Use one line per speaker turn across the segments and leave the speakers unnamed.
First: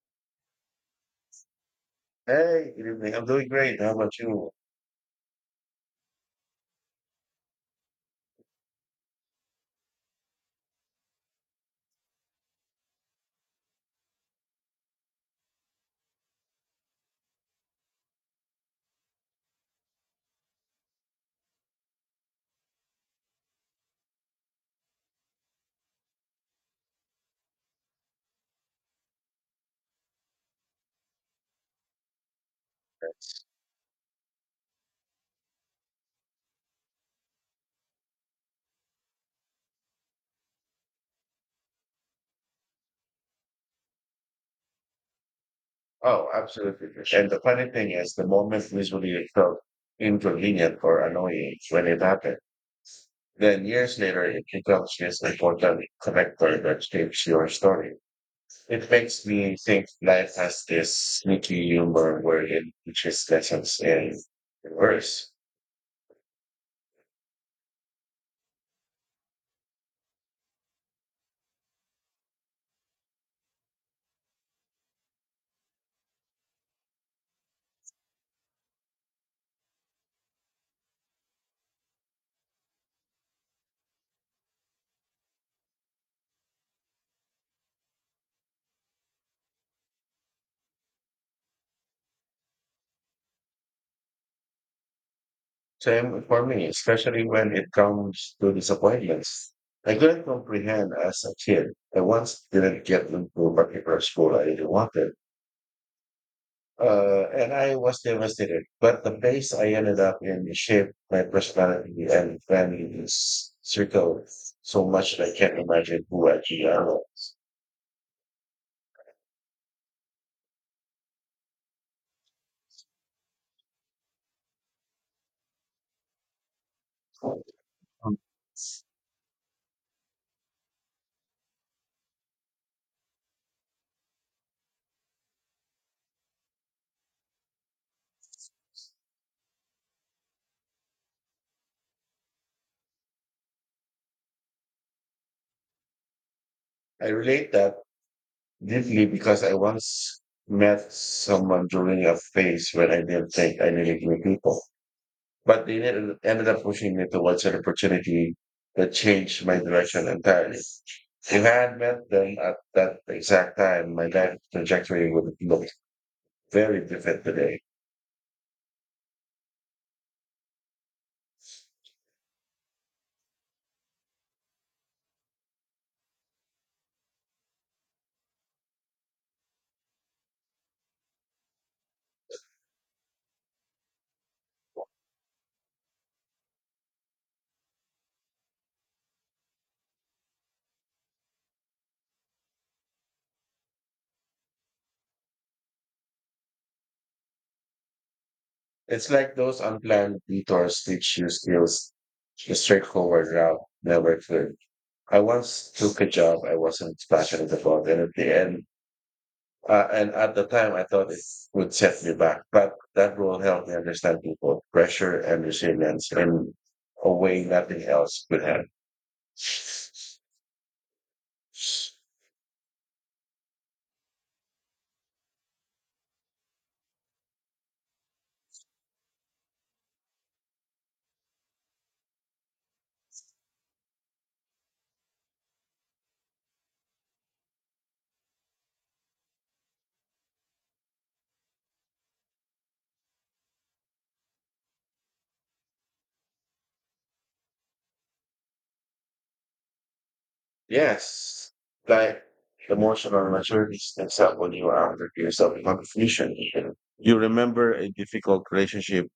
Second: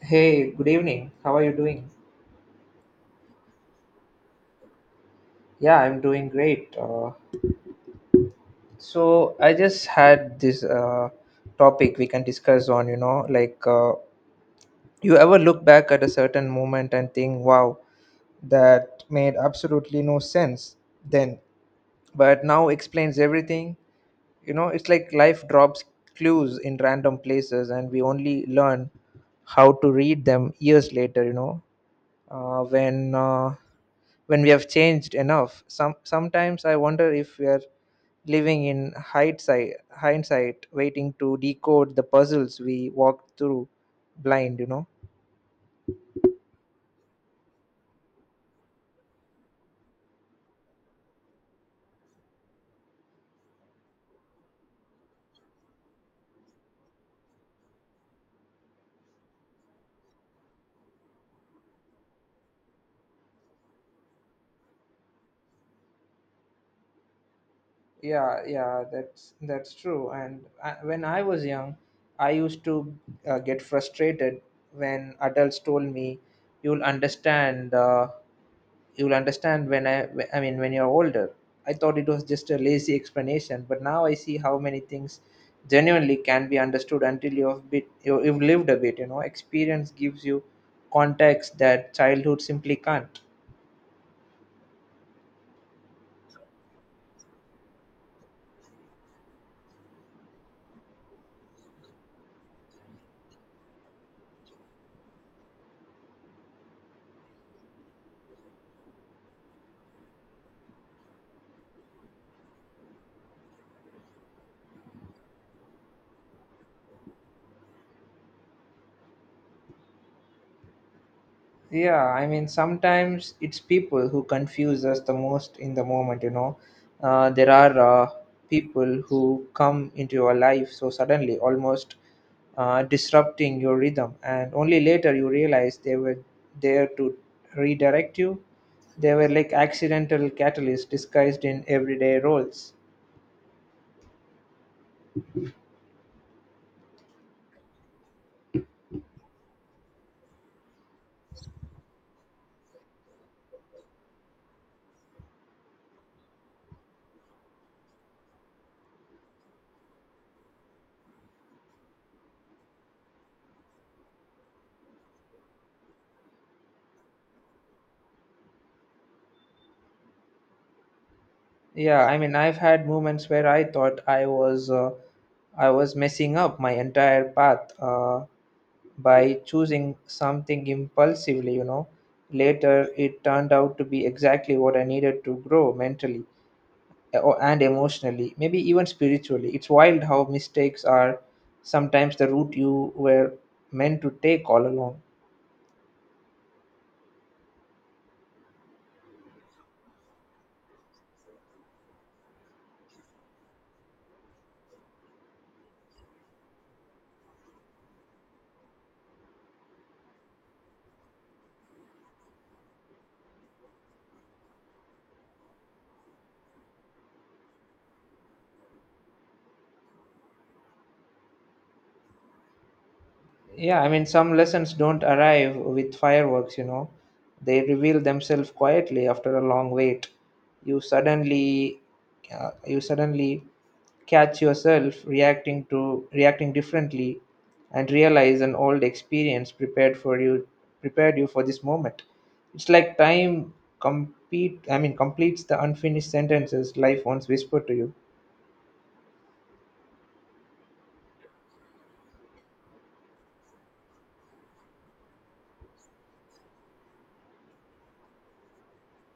Hey, good evening. How are you doing?
Hey, good evening. I'm doing great. How about you?
Yeah, I'm doing great. So I just had this topic we can discuss on, you know, like you ever look back at a certain moment and think, wow, that made absolutely no sense then, but now explains everything. You know, it's like life drops clues in random places and we only learn how to read them years later, you know, uh, when uh, when we have changed enough. Sometimes I wonder if we are living in hindsight hindsight, waiting to decode the puzzles we walked through blind, you know.
Oh, absolutely, for sure. And the funny thing is, the moment visually it felt inconvenient or annoying when it happened. Then years later, it becomes this important connector that shapes your story. It makes me think life has this sneaky humor where it teaches lessons in reverse.
Yeah, yeah, that's true. And when I was young, I used to get frustrated when adults told me you'll understand uh, you'll understand when when you're older. I thought it was just a lazy explanation, but now I see how many things genuinely can be understood until you've lived a bit. You know, experience gives you context that childhood simply can't.
Same for me, especially when it comes to disappointments. I couldn't comprehend as a kid. I once didn't get into a particular school I really wanted, and I was devastated. But the place I ended up in shaped my personality and circle so much that I can't imagine who I really
Yeah, I mean, sometimes it's people who confuse us the most in the moment, you know. Uh,
am.
there are uh, people who come into your life so suddenly, almost disrupting your rhythm, and only later you realize they were there to redirect you. They were like accidental catalysts disguised in everyday roles.
I relate that deeply because I once met someone during a phase when I didn't think I needed new people. But they ended up pushing me towards an opportunity that changed my direction entirely. If I had met them at that exact time, my life trajectory would look very different today.
Yeah, I mean, I've had moments where I thought I was messing up my entire path by choosing something impulsively, you know. Later, it turned out to be exactly what I needed to grow mentally and emotionally, maybe even spiritually. It's wild how mistakes are sometimes the route you were meant to take all along.
It's like those unplanned detours teach you skills the straightforward route never could. I once took a job I wasn't passionate about, and and at the time, I thought it would set me back, but that will help me understand people, pressure and resilience in a way nothing else could have.
Yeah, I mean, some lessons don't arrive with fireworks, you know. They reveal themselves quietly after a long wait. You suddenly, you suddenly catch yourself reacting differently, and realize an old experience prepared you for this moment. It's like time completes the unfinished sentences life once whispered to you.
Yes, like emotional maturity steps up when you are under years of confusion. You remember a difficult relationship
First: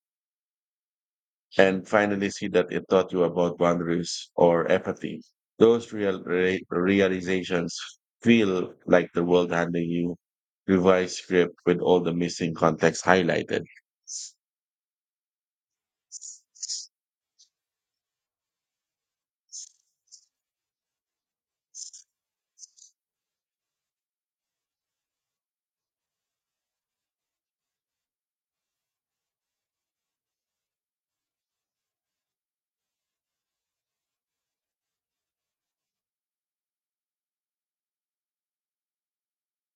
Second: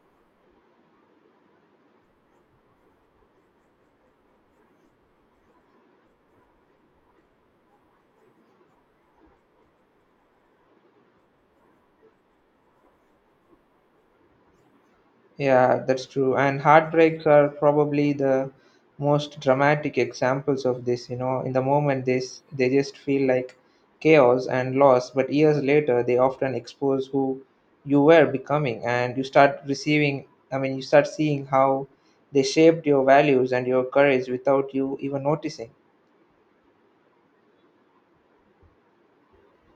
and finally see that it taught you about boundaries or empathy. Those realizations feel like the world handing you revised script with all the missing context highlighted.
Yeah, that's true. And heartbreaks are probably the most dramatic examples of this. You know, in the moment, they just feel like chaos and loss, but years later, they often expose who you were becoming, and you start receiving. I mean, you start seeing how they shaped your values and your courage without you even noticing.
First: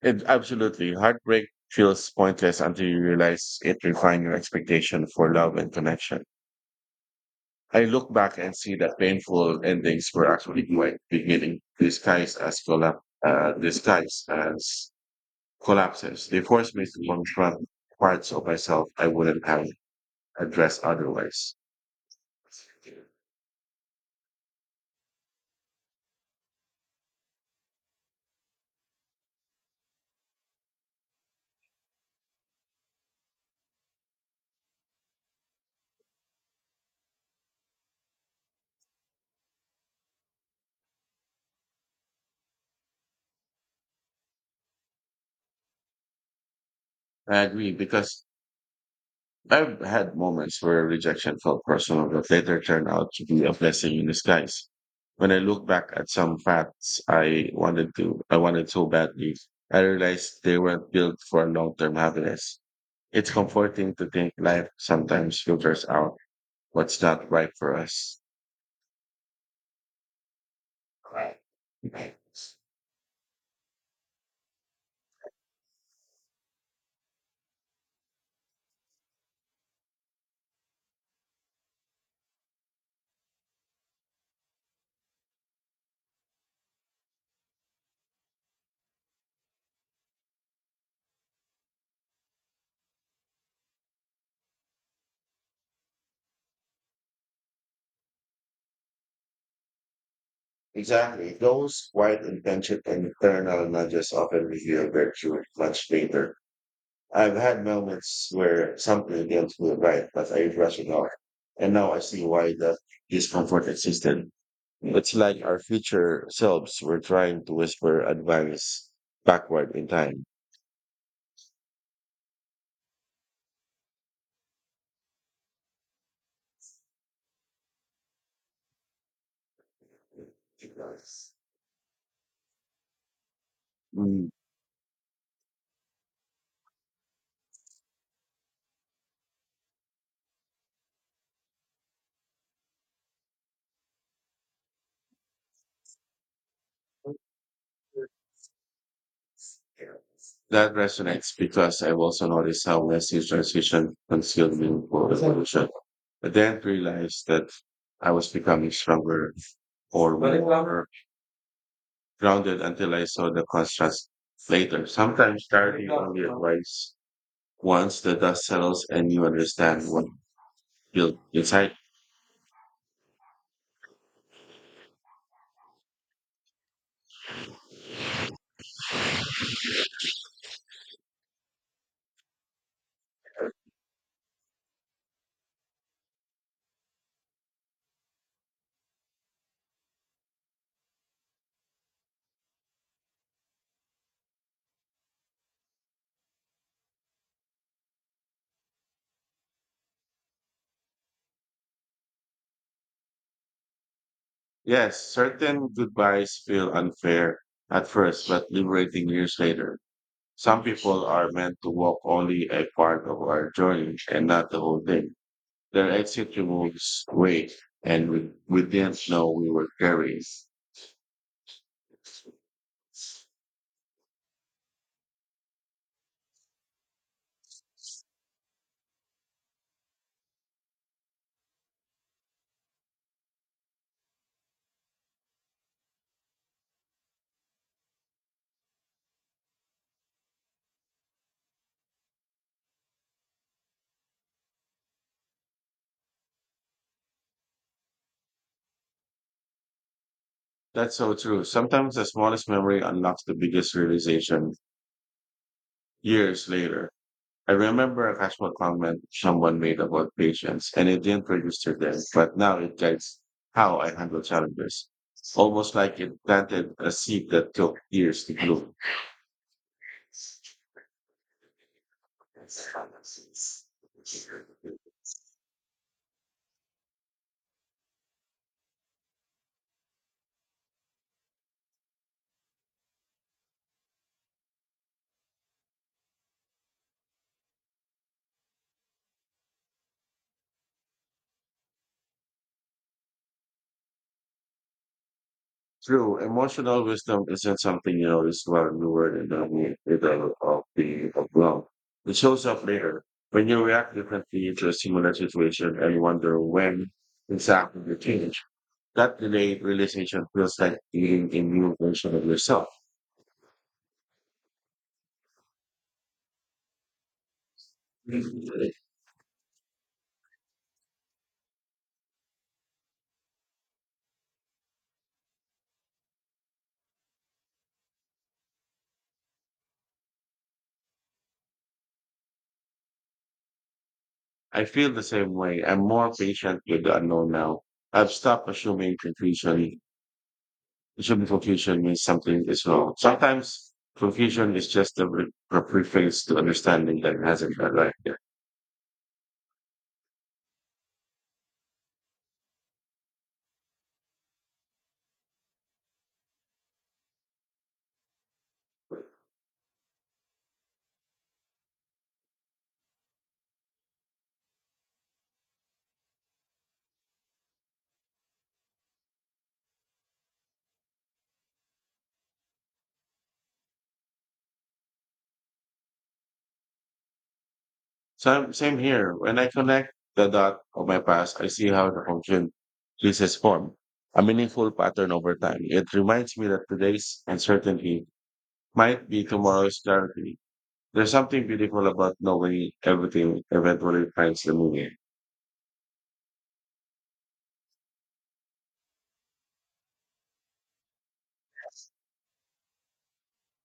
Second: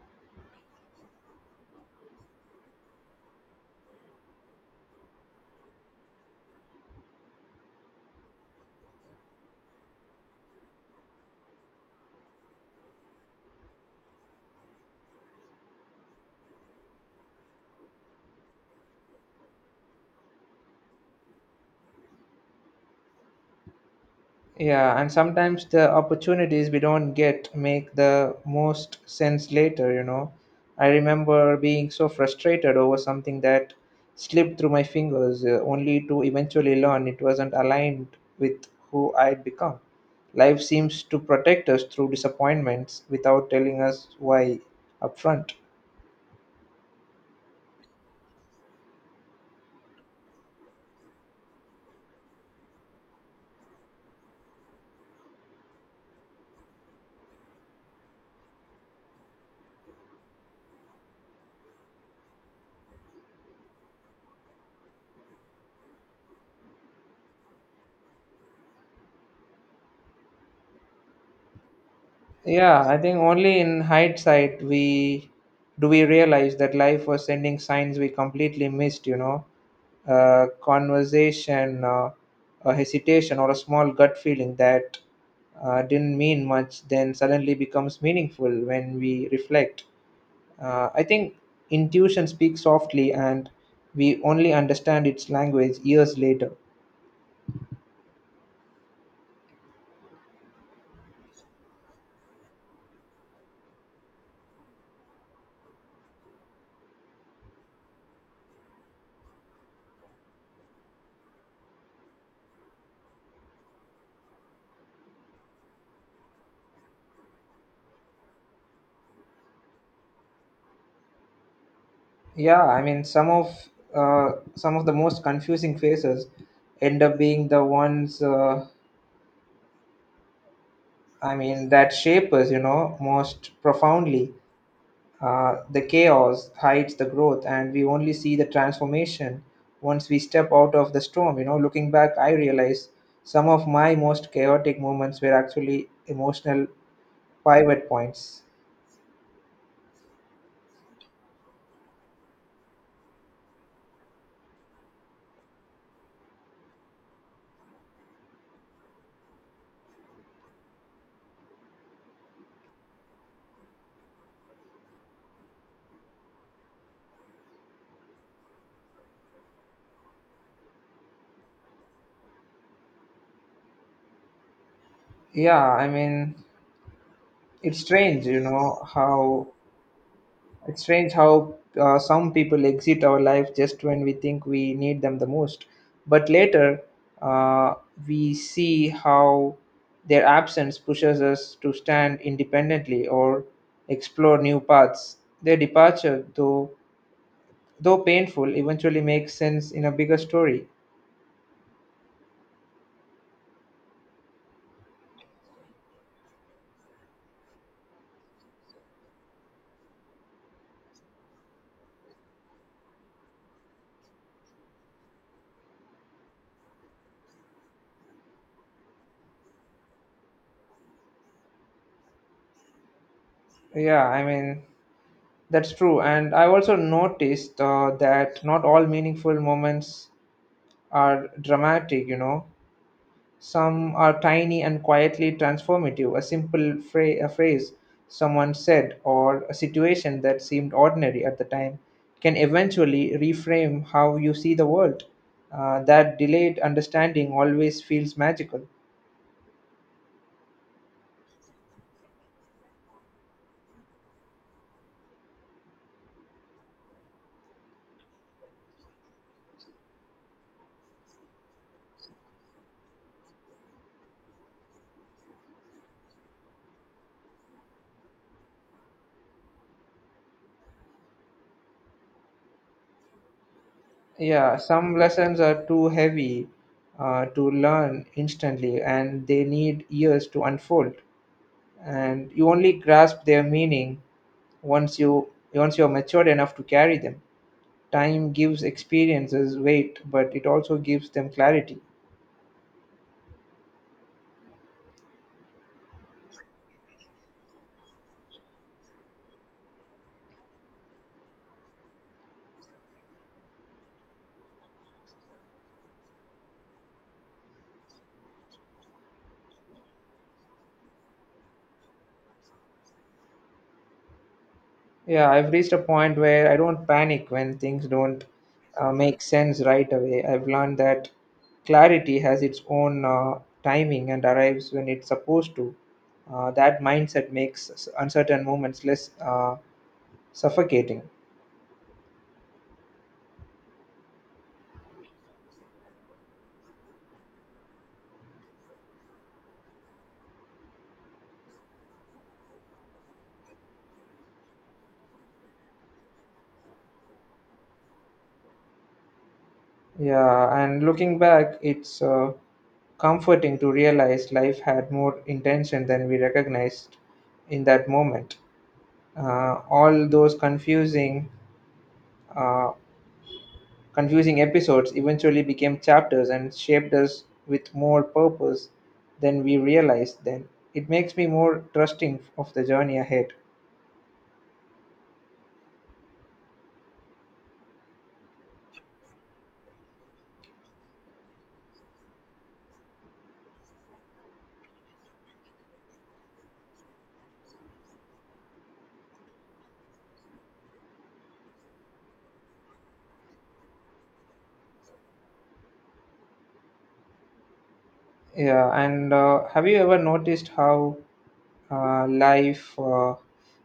It absolutely heartbreak feels pointless until you realize it refined your expectation for love and connection. I look back and see that painful endings were actually quite beginning disguised as collapses. They force me to confront parts of myself I wouldn't have addressed otherwise.
Yeah, and sometimes the opportunities we don't get make the most sense later, you know. I remember being so frustrated over something that slipped through my fingers, only to eventually learn it wasn't aligned with who I'd become. Life seems to protect us through disappointments without telling us why upfront.
I agree because I've had moments where rejection felt personal but later turned out to be a blessing in disguise. When I look back at some facts I wanted so badly, I realized they weren't built for long term happiness. It's comforting to think life sometimes filters out what's not right for us.
Yeah, I think only in hindsight we do we realize that life was sending signs we completely missed, you know: conversation, a hesitation, or a small gut feeling that didn't mean much then suddenly becomes meaningful when we reflect. I think intuition speaks softly and we only understand its language years later.
Exactly. Those quiet intention and internal nudges often reveal virtue much later. I've had moments where something didn't feel right, but I brushed it off. And now I see why the discomfort existed. It's like our future selves were trying to whisper advice backward in time.
Yeah, I mean, some of the most confusing phases end up being the ones that shape us, you know, most
Mm.
profoundly. The chaos hides the growth, and we only see the transformation once we step out of the storm. You know, looking back, I realize some of my most chaotic moments were actually emotional pivot points.
That resonates because I've also noticed how massive transition concealed meaningful evolution. I then realized that I was becoming stronger or more grounded until I saw the contrast later. Sometimes starting only advice once the dust settles and you understand what built inside.
Yeah, I mean, it's strange, you know, how It's strange how some people exit our life just when we think we need them the most. But later, uh, we see how their absence pushes us to stand independently or explore new paths. Their departure, though painful, eventually makes sense in a bigger story.
Yes, certain goodbyes feel unfair at first, but liberating years later. Some people are meant to walk only a part of our journey and not the whole thing. Their exit removes weight and we didn't know we were carrying.
Yeah, I mean, that's true. And I've also noticed that not all meaningful moments are dramatic, you know. Some are tiny and quietly transformative. A phrase someone said or a situation that seemed ordinary at the time can eventually reframe how you see the world. That delayed understanding always feels magical.
That's so true. Sometimes the smallest memory unlocks the biggest realization years later. I remember a casual comment someone made about patience and it didn't register then, but now it guides how I handle challenges. Almost like it planted a seed that took years to bloom.
Yeah, some lessons are too heavy to learn instantly, and they need years to unfold. And you only grasp their meaning once you're mature enough to carry them. Time gives experiences weight, but it also gives them clarity.
True, emotional wisdom isn't something you notice while you were in the middle of love. It shows up later when you react differently to a similar situation and wonder when exactly you change. That delayed realization feels like being a new version of yourself.
Yeah, I've reached a point where I don't panic when things don't make sense right away. I've learned that clarity has its own timing and arrives when it's supposed to. That mindset makes uncertain moments less suffocating.
I feel the same way. I'm more patient with the unknown now. I've stopped assuming confusion It should be confusion means something is wrong. Sometimes confusion is just a preface to understanding that hasn't arrived yet.
Yeah, and looking back, it's comforting to realize life had more intention than we recognized in that moment. All those uh, confusing episodes eventually became chapters and shaped us with more purpose than we realized then. It makes me more trusting of the journey ahead.
Same, same here. When I connect the dot of my past, I see how the function this has formed a meaningful pattern over time. It reminds me that today's uncertainty might be tomorrow's clarity. There's something beautiful about knowing everything eventually finds the meaning.
Yeah, and have you ever noticed how life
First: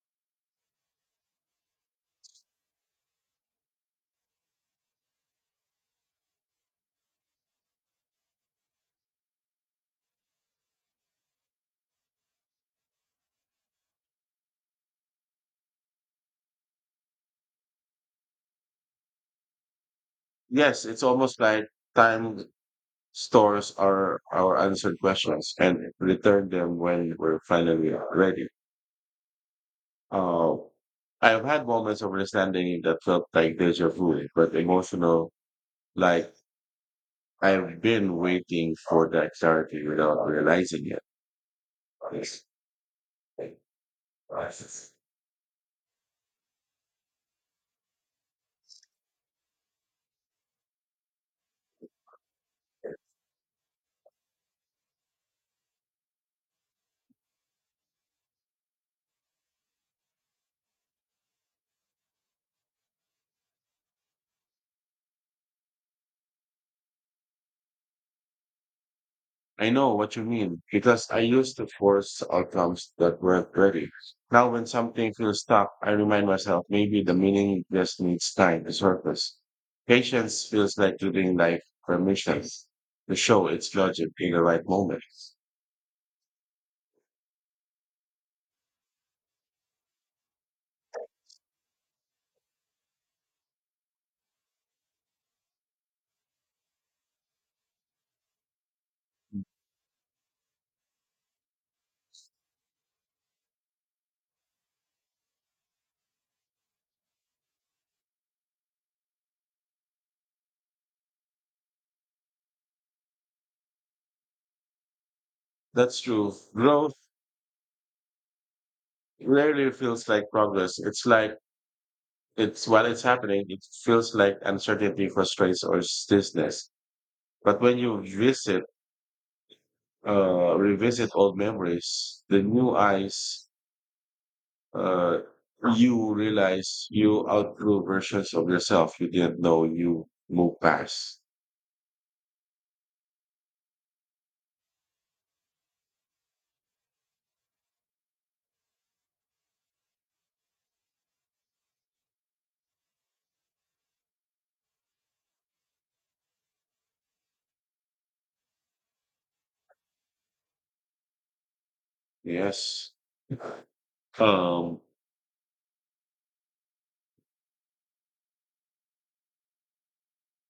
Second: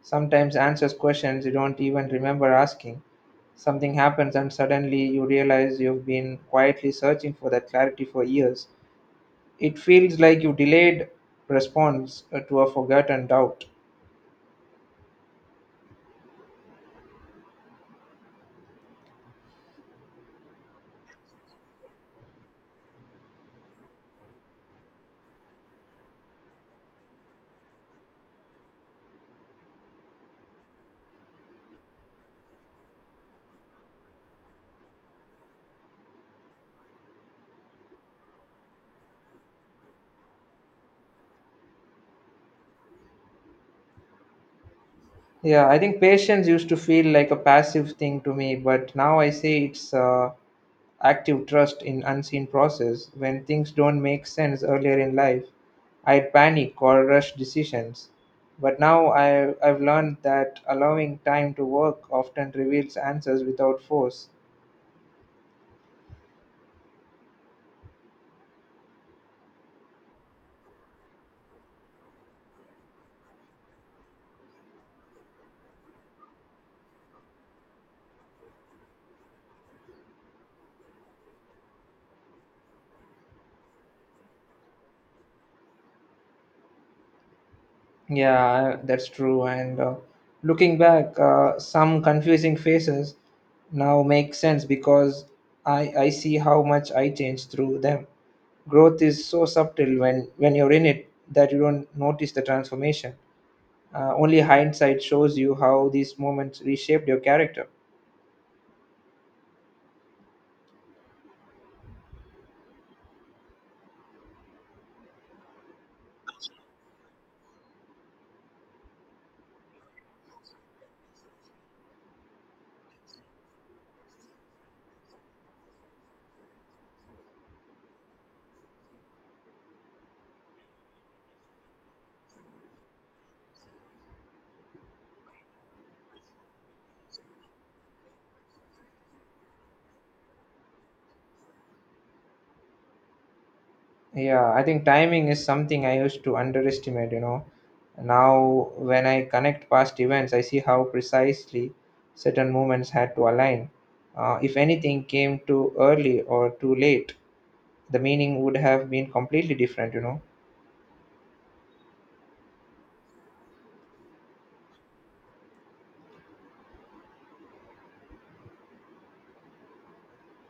sometimes answers questions you don't even remember asking? Something happens, and suddenly you realize you've been quietly searching for that clarity for years. It feels like you delayed response to a forgotten doubt.
Yes, it's almost like time stores are our answered questions and return them when we're finally ready. Uh, I have had moments of understanding that felt like deja vu, but emotional, like I've been waiting for that clarity without realizing it.
Yeah, I think patience used to feel like a passive thing to me, but now I say it's active trust in unseen process. When things don't make sense earlier in life, I'd panic or rush decisions. But now I've learned that allowing time to work often reveals answers without force.
I know what you mean because I used to force outcomes that weren't ready. Now, when something feels stuck, I remind myself maybe the meaning just needs time to surface. Patience feels like giving life permission to show its logic in the right moment.
Yeah, that's true. And Looking back, some confusing faces now make sense because I see how much I changed through them. Growth is so subtle when you're in it that you don't notice the transformation. Only hindsight shows you how these moments reshaped your character.
That's true. Growth rarely feels like progress. It's while it's happening, it feels like uncertainty, frustration, or stiffness. But when you revisit old memories, the new eyes uh, you realize you outgrew versions of yourself you didn't know you moved past.
Yeah, I think timing is something I used to underestimate, you know. Now, when I connect past events, I see how precisely certain moments had to align. If anything came too early or too late, the meaning would have been completely different, you know.
Yes. Um,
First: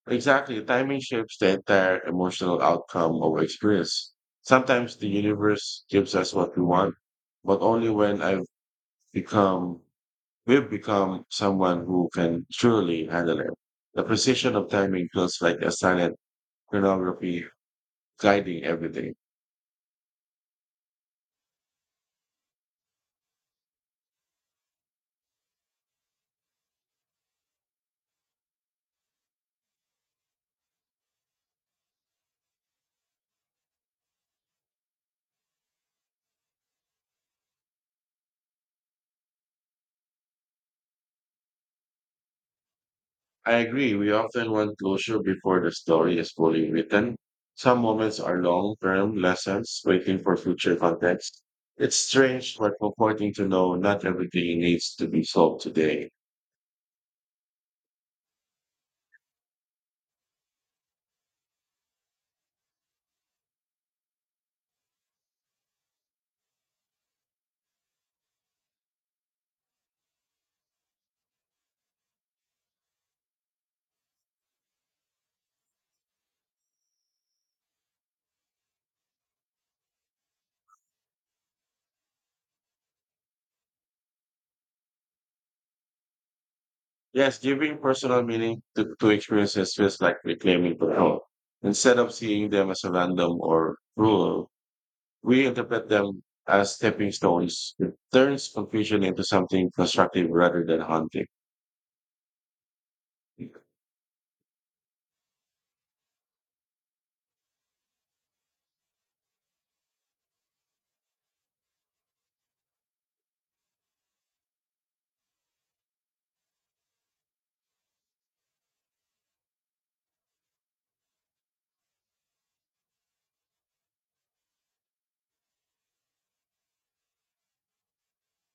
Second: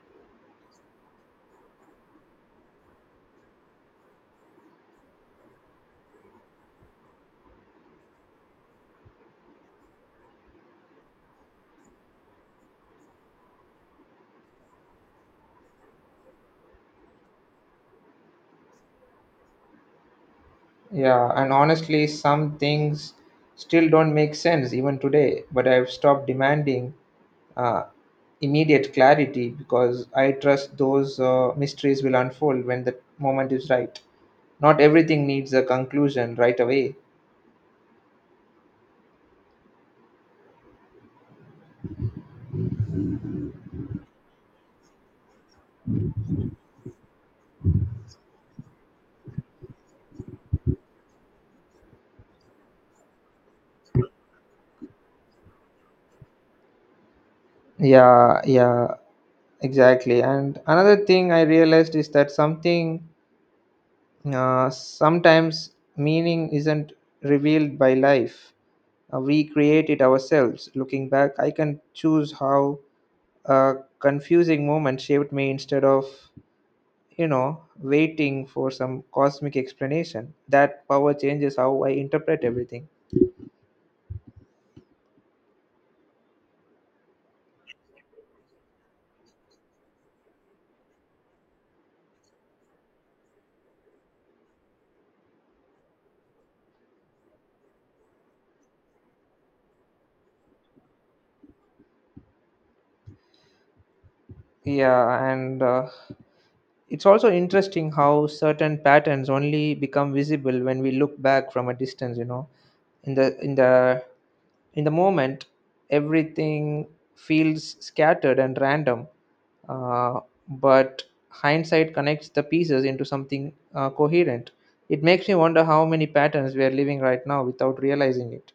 exactly. Timing shapes the entire emotional outcome of experience. Sometimes the universe gives us what we want, but only when become, we've become someone who can truly handle it. The precision of timing feels like a silent chronography guiding everything.
Yeah, and honestly, some things still don't make sense even today, but I've stopped demanding uh, immediate clarity because I trust those mysteries will unfold when the moment is right. Not everything needs a conclusion right away.
I agree. We often want closure before the story is fully written. Some moments are long term lessons waiting for future context. It's strange but comforting to know not everything needs to be solved today.
Yeah, yeah, exactly. And another thing I realized is that something sometimes meaning isn't revealed by life. We create it ourselves. Looking back, I can choose how a confusing moment shaped me instead of, you know, waiting for some cosmic explanation. That power changes how I interpret everything.
Yes, giving personal meaning to experiences feels like reclaiming control. Instead of seeing them as a random or rule, we interpret them as stepping stones. It turns confusion into something constructive rather than haunting.
Yeah, and it's also interesting how certain patterns only become visible when we look back from a distance, you know. In the in the in the moment, everything feels scattered and random, uh, but hindsight connects the pieces into something coherent. It makes me wonder how many patterns we are living right now without realizing it.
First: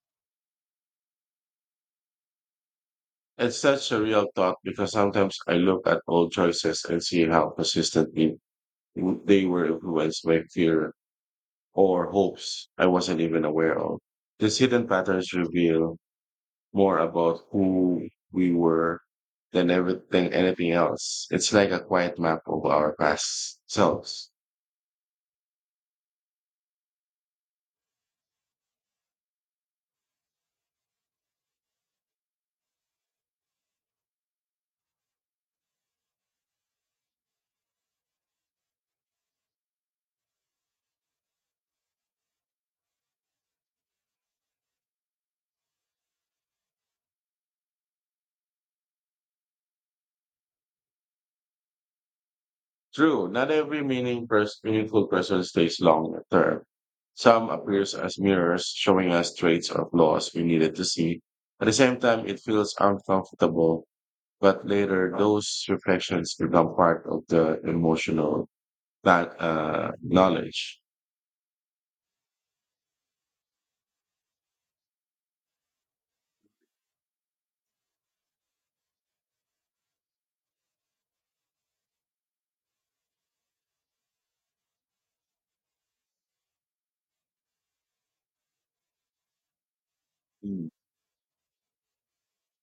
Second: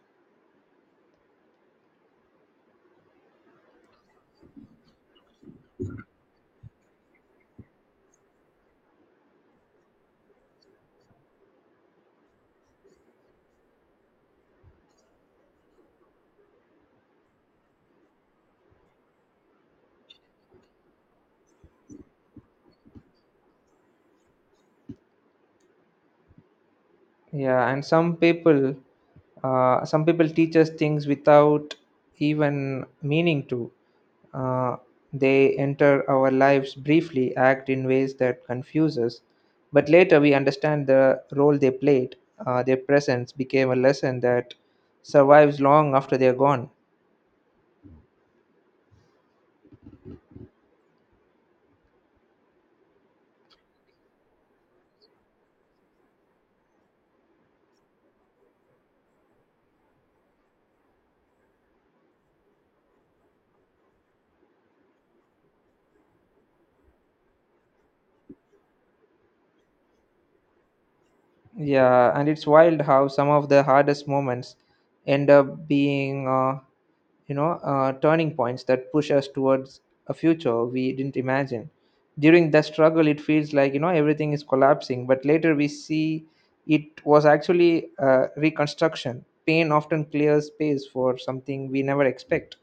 It's such a real thought because sometimes I look at old choices and see how persistently they were influenced by fear or hopes I wasn't even aware of. These hidden patterns reveal more about who we were than everything anything else. It's like a quiet map of our past selves.
Yeah, and some people teach us things without even meaning to. Uh, they enter our lives briefly, act in ways that confuse us, but later we understand the role they played. Their presence became a lesson that survives long after they are gone.
True, not every meaningful person stays long term. Some appears as mirrors, showing us traits or flaws we needed to see. At the same time, it feels uncomfortable, but later those reflections become part of the emotional knowledge.
Yeah, and it's wild how some of the hardest moments end up being turning points that push us towards a future we didn't imagine. During that struggle, it feels like, you know, everything is collapsing, but later we see it was actually reconstruction. Pain often clears
Mm.
space for something we never expect.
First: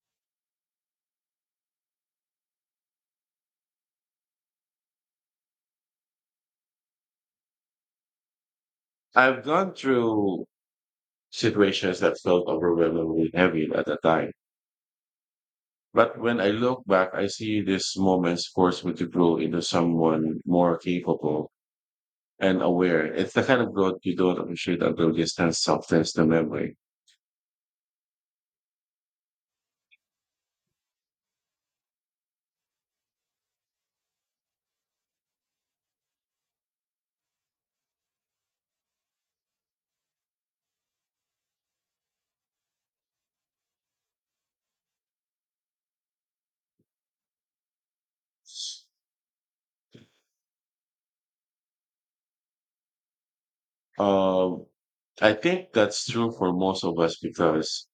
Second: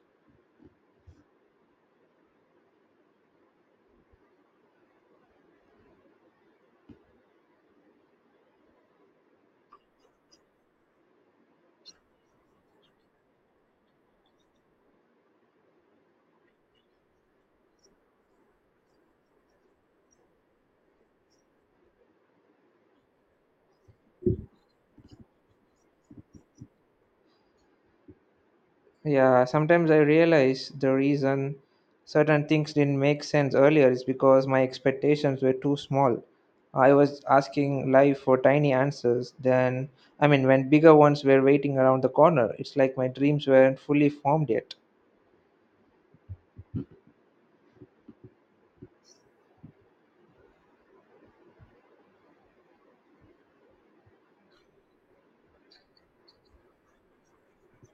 I've gone through situations that felt overwhelmingly heavy at the time. But when I look back, I see these moments force me to grow into someone more capable and aware. It's the kind of growth you don't appreciate until distance softens the memory.
Yeah, sometimes I realize the reason certain things didn't make sense earlier is because my expectations were too small. I was asking life for tiny answers when bigger ones were waiting around the corner. It's like my dreams weren't fully formed yet.
Um, I think that's true for most of us because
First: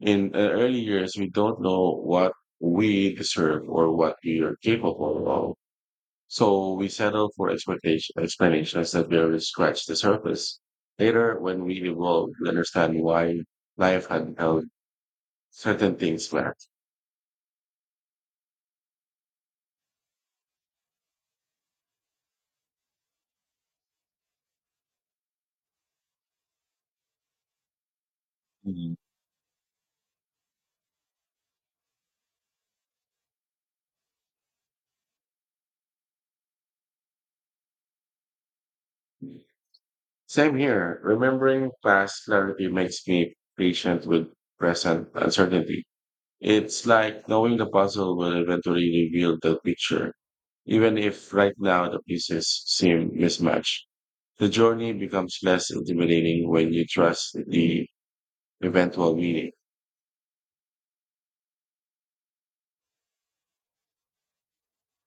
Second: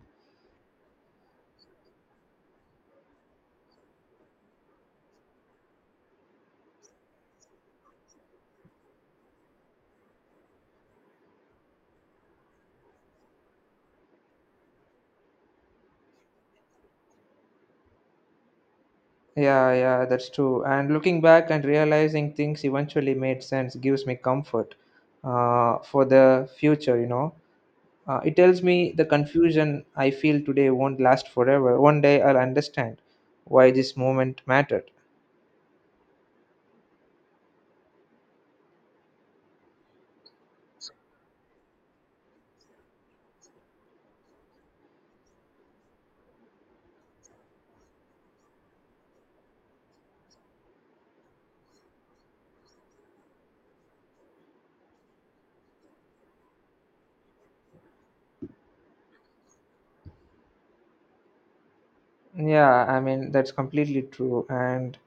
in early years, we don't know what we deserve or what we are capable of. So we settle for expectation, explanations that barely scratch the surface. Later, when we evolve, we understand why life had held certain things back.
Yeah, yeah, that's true. And looking back and realizing things eventually made sense gives me comfort for the future, you know. It tells me the confusion I feel today won't last forever. One day I'll understand why this moment mattered.
Mhm. Same here. Remembering past clarity makes me patient with present uncertainty. It's like knowing the puzzle will eventually reveal the picture, even if right now the pieces seem mismatched. The journey becomes less intimidating when you trust the eventual meaning.
Yeah, I mean that's completely true. And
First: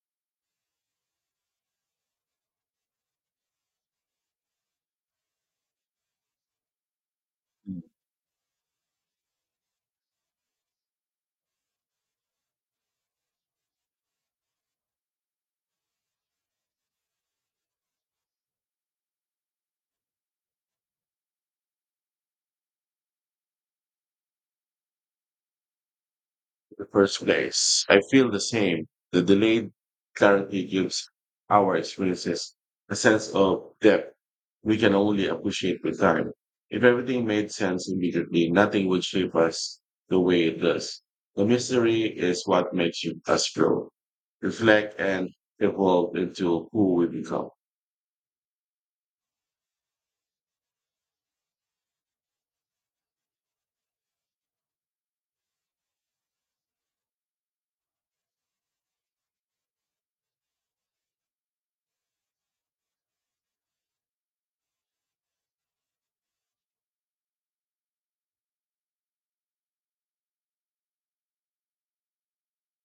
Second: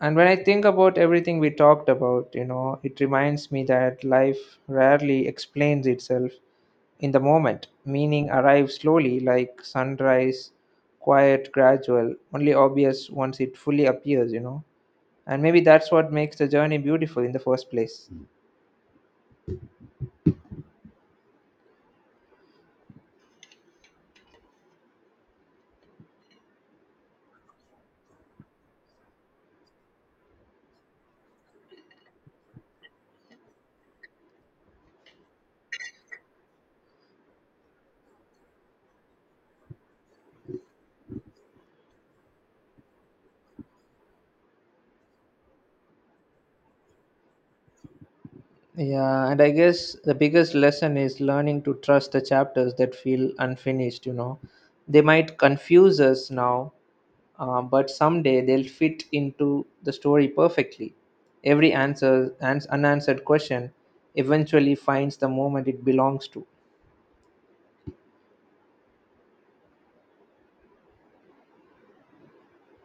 and when I think about everything we talked about, you know, it reminds me that life rarely explains itself in the moment. Meaning arrives slowly, like sunrise, quiet, gradual, only obvious once it fully appears, you know. And maybe that's what makes the journey beautiful in the first place.
The first place. I feel the same. The delayed clarity gives our experiences a sense of depth we can only appreciate with time. If everything made sense immediately, nothing would shape us the way it does. The mystery is what makes you us grow, reflect, and evolve into who we become.
Yeah, and I guess the biggest lesson is learning to trust the chapters that feel unfinished, you know. They might confuse us now, but someday they'll fit into the story perfectly. Every unanswered question eventually finds the moment it belongs to.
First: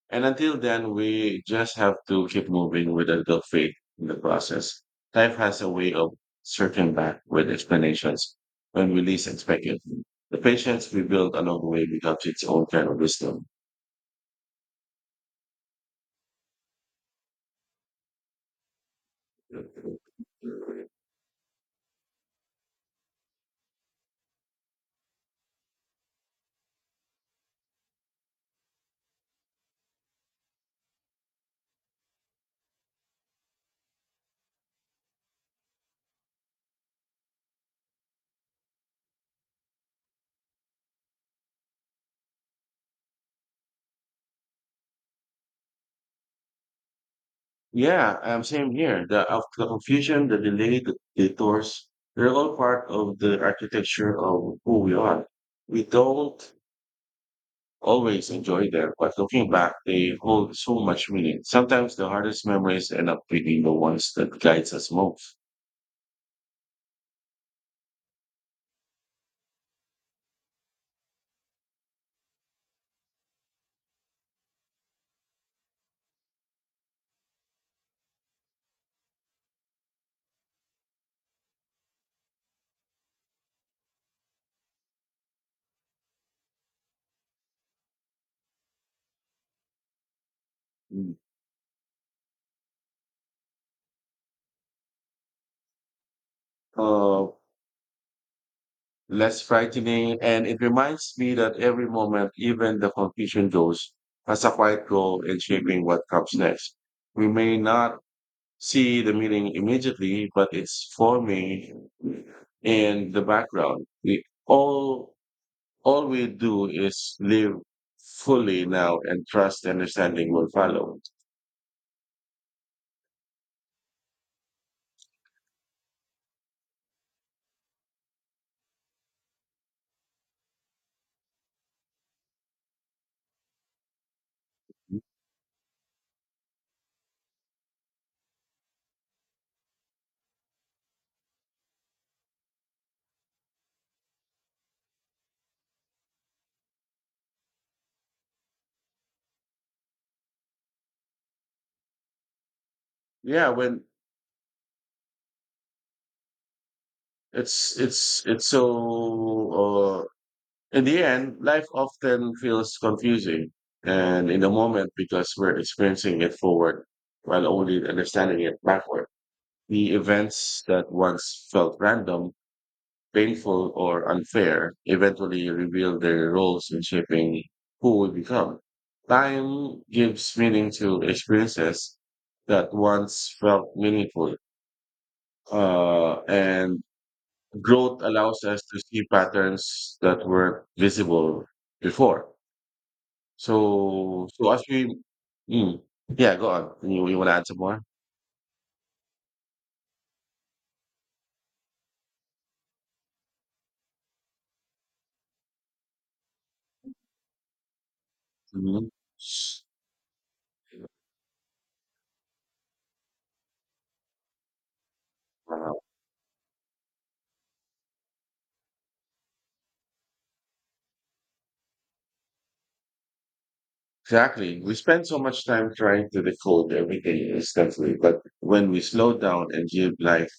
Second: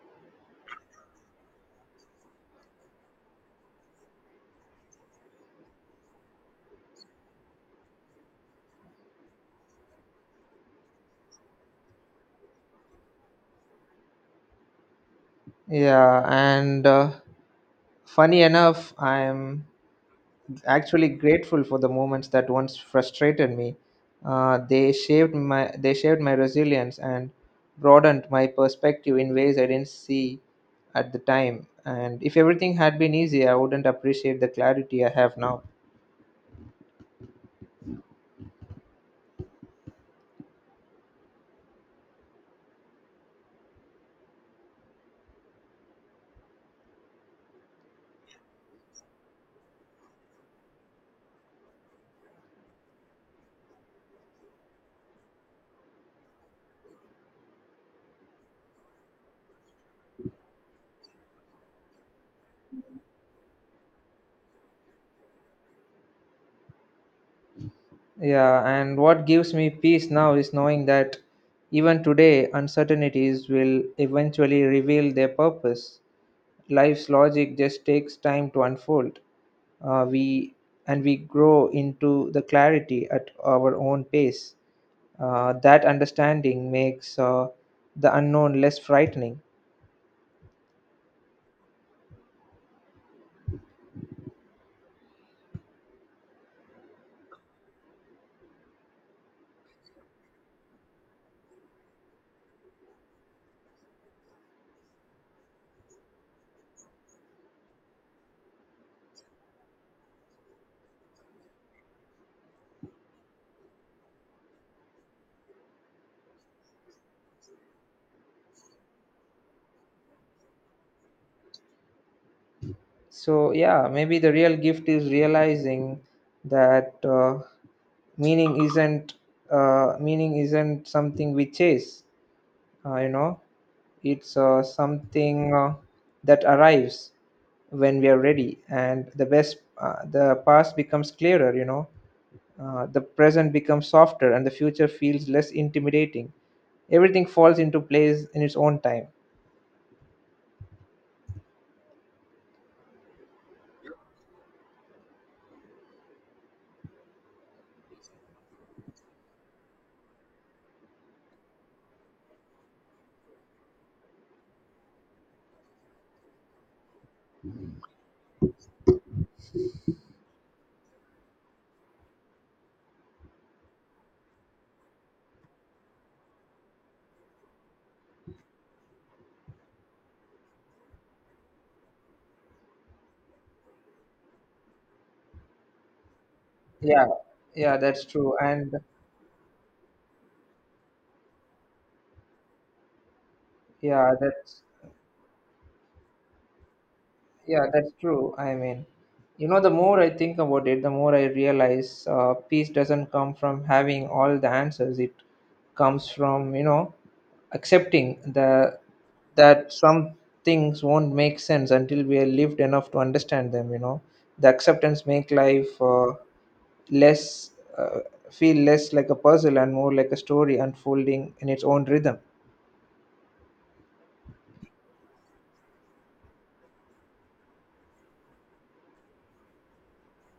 And until then, we just have to keep moving with a good faith in the process. Life has a way of circling back with explanations when we least expect it. The patience we build along the way becomes its own kind of wisdom.
Yeah, and funny enough, I'm actually grateful for the moments that once frustrated me. They shaped my resilience and broadened my perspective in ways I didn't see at the time. And if everything had been easy, I wouldn't appreciate the clarity I have now.
Yeah, same here. The, of the confusion, the delay, the detours, they're all part of the architecture of who we are. We don't always enjoy them, but looking back, they hold so much meaning. Sometimes the hardest memories end up being the ones that guides us most.
Yeah, and what gives me peace now is knowing that even today, uncertainties will eventually reveal their purpose. Life's logic just takes time to unfold. We And we grow into the clarity at our own pace. That understanding makes the unknown less frightening.
Mm. Uh, Less frightening, and it reminds me that every moment, even the confusion goes, has a quiet goal in shaping what comes next. We may not see the meaning immediately, but it's forming in the background. We all we do is live fully now and trust and understanding will follow.
So yeah, maybe the real gift is realizing that meaning isn't meaning isn't something we chase. You know, it's something that arrives when we are ready, and the past becomes clearer. You know, the present becomes softer and the future feels less intimidating. Everything falls into place in its own time.
Yeah, when it's so in the end, life often feels confusing and in the moment because we're experiencing it forward while only understanding it backward. The events that once felt random painful or unfair, eventually reveal their roles in shaping who we become. Time gives meaning to experiences that once felt meaningful. And
Yeah, yeah,
growth
that's true.
allows us
And
to see patterns that weren't visible before.
yeah,
So, so
that's
as we, mm, yeah, go on. You want to add some
yeah,
more?
that's true. I mean, you know, the more I think about it, the more I realize peace doesn't come from having all the answers. It comes from, you know, accepting the
Mhm.
that some things won't make sense until we are lived enough to understand them. You know, the acceptance make life less uh, feel less like a puzzle and more like a story unfolding in its own rhythm.
Exactly. We spend so much time trying to decode everything instantly, but when we slow down and give life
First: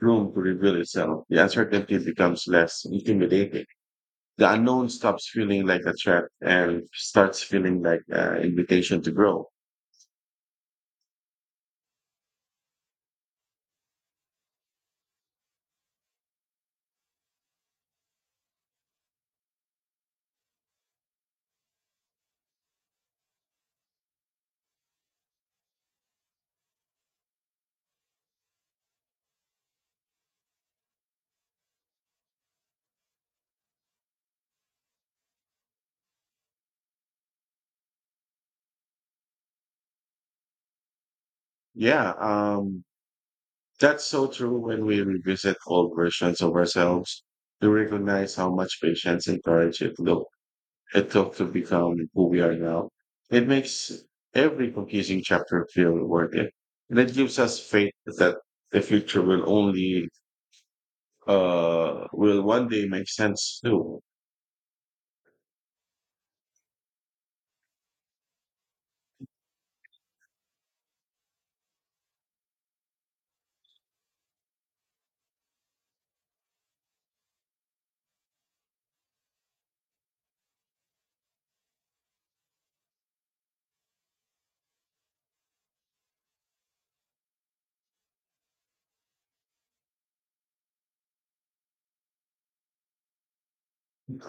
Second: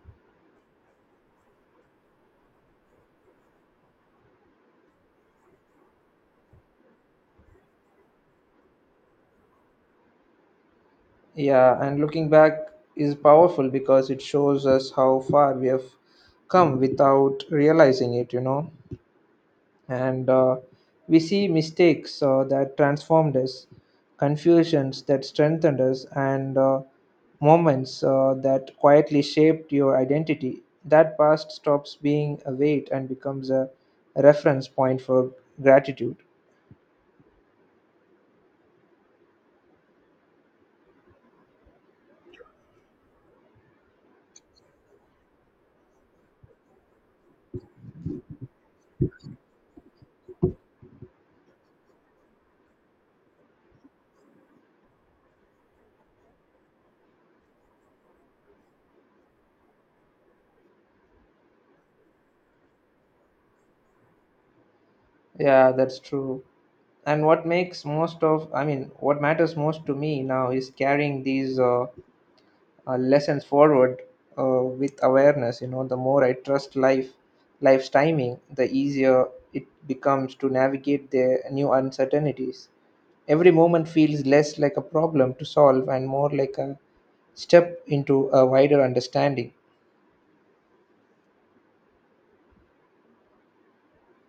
room to reveal itself, the uncertainty becomes less intimidating. The unknown stops feeling like a threat and starts feeling like an invitation to grow.
Yeah, and looking back is powerful because it shows us how far we have come without realizing it, you know. And We see mistakes that transformed us, confusions that strengthened us, and moments that quietly shaped your identity. That past stops being a weight and becomes a reference point for gratitude.
Yeah, that's so true when we revisit old versions of ourselves to recognize how much patience and courage it took to become who we are now. It makes every confusing chapter feel worth it. And it gives us faith that the future will only, will one day make sense too.
Yeah, that's true. And what makes most of, I mean, what matters most to me now is carrying these lessons forward with awareness. You know, the more I trust life's timing, the easier it becomes to navigate the new uncertainties. Every moment feels less like a problem to solve and more like a step into a wider understanding.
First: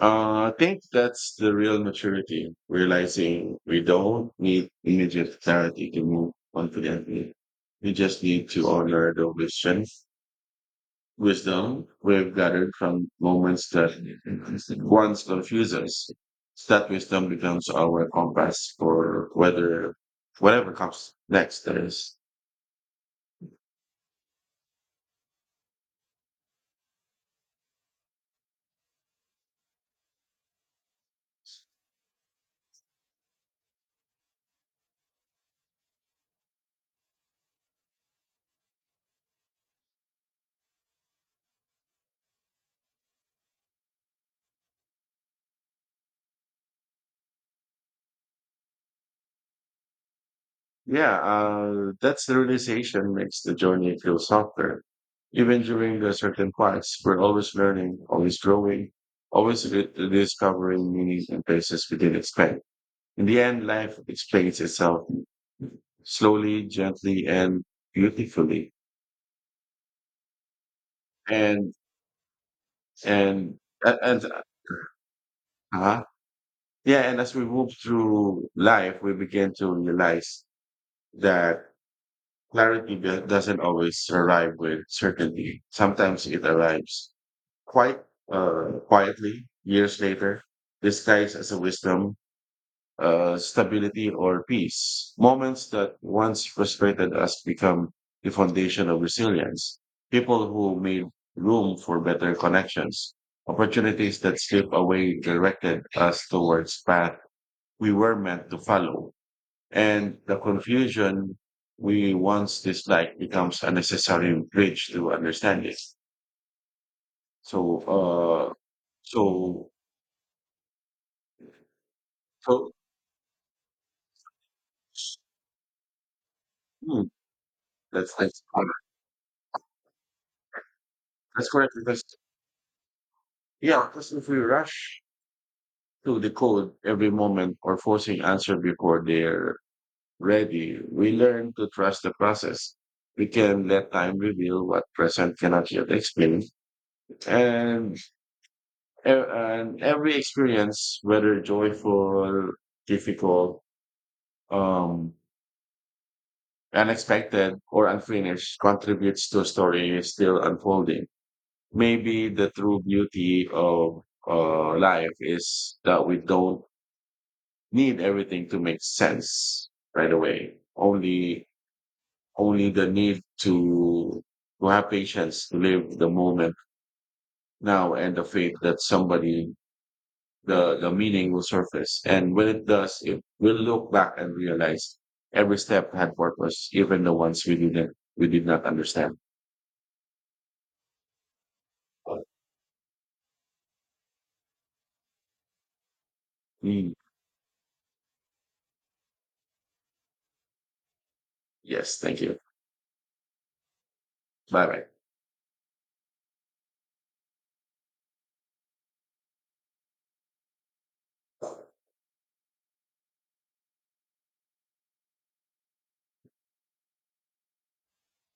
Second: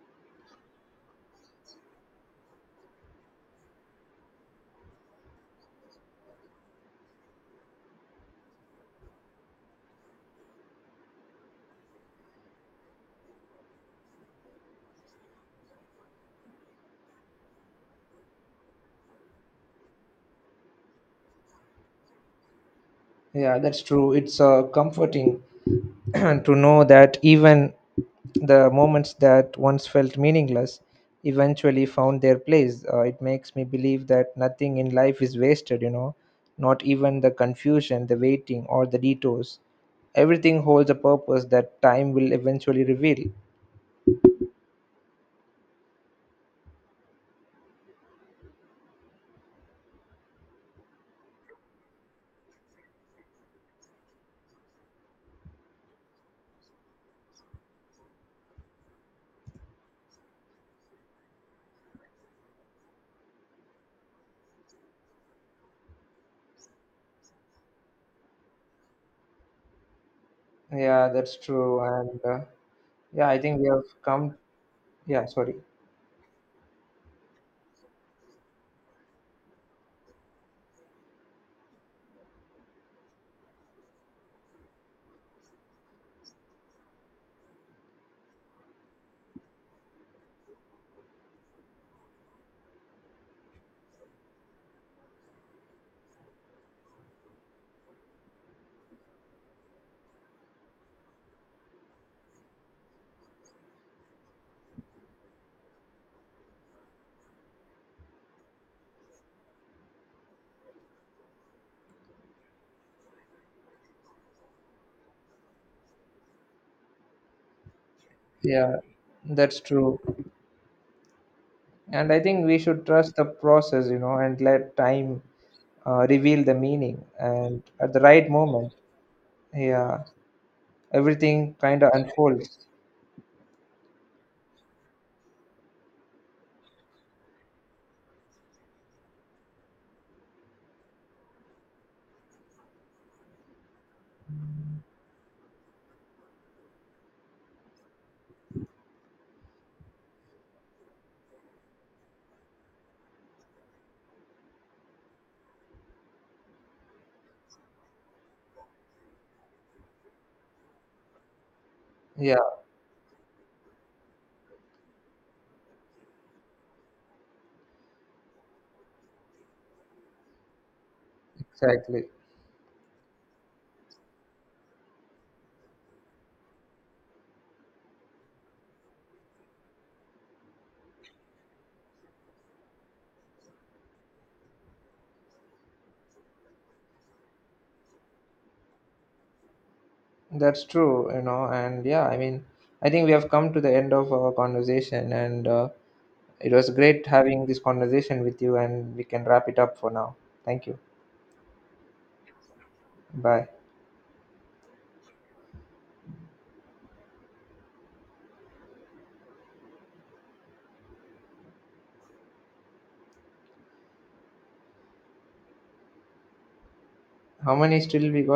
I think that's the real maturity, realizing we don't need immediate clarity to move confidently. We just need to honor the vision wisdom we've gathered from moments that once confuse us. That wisdom becomes our compass for whether whatever comes next. That is,
Yeah, that's true. It's comforting to know that even the moments that once felt meaningless eventually found their place. It makes me believe that nothing in life is wasted, you know, not even the confusion, the waiting, or the detours. Everything holds a purpose that time will eventually reveal.
yeah, that's the realization makes the journey feel softer. Even during the certain parts, we're always learning, always growing, discovering meaning in places we didn't expect. In the end, life explains itself slowly, gently, and beautifully.
Yeah, that's
And
true. And Yeah, I
And
think we have
a and
come. Yeah, sorry.
uh Yeah, and as we move through life, we begin to realize that clarity do doesn't always arrive with certainty. Sometimes it arrives quite quietly years later, disguised as a wisdom, stability or peace. Moments that once frustrated us become the foundation of resilience. People who made room for better connections, opportunities that slip away directed us towards path we were meant to follow. And the confusion we once disliked becomes a necessary bridge to understanding. So, uh,
Yeah, that's
so,
true. And I think we
so,
should trust the process, you know, and let time reveal the
hmm,
meaning. And at the
that's,
right
that's, correct.
moment, yeah,
That's
everything
correct
kind of
because
unfolds.
yeah, because if we rush to decode every moment or forcing answer before they're ready, we learn to trust the process. We can let time reveal what present cannot yet explain. And, and every experience, whether joyful, difficult, um, unexpected, or unfinished, contributes to a story still unfolding. Maybe
Yeah,
the true beauty of life is that we don't need everything to make sense right away.
exactly.
Only the need to have patience to live the moment now and the faith that somebody the meaning will surface. And when it does, it will look back and realize every step had purpose, even the ones we did not understand.
That's true, you know. And yeah, I mean, I think we have come to the end of our conversation, and it was
Mm.
great having this conversation with you. And we can wrap it up for now. Thank you.
Yes, thank you.
Bye.
Bye bye.
How many still we got?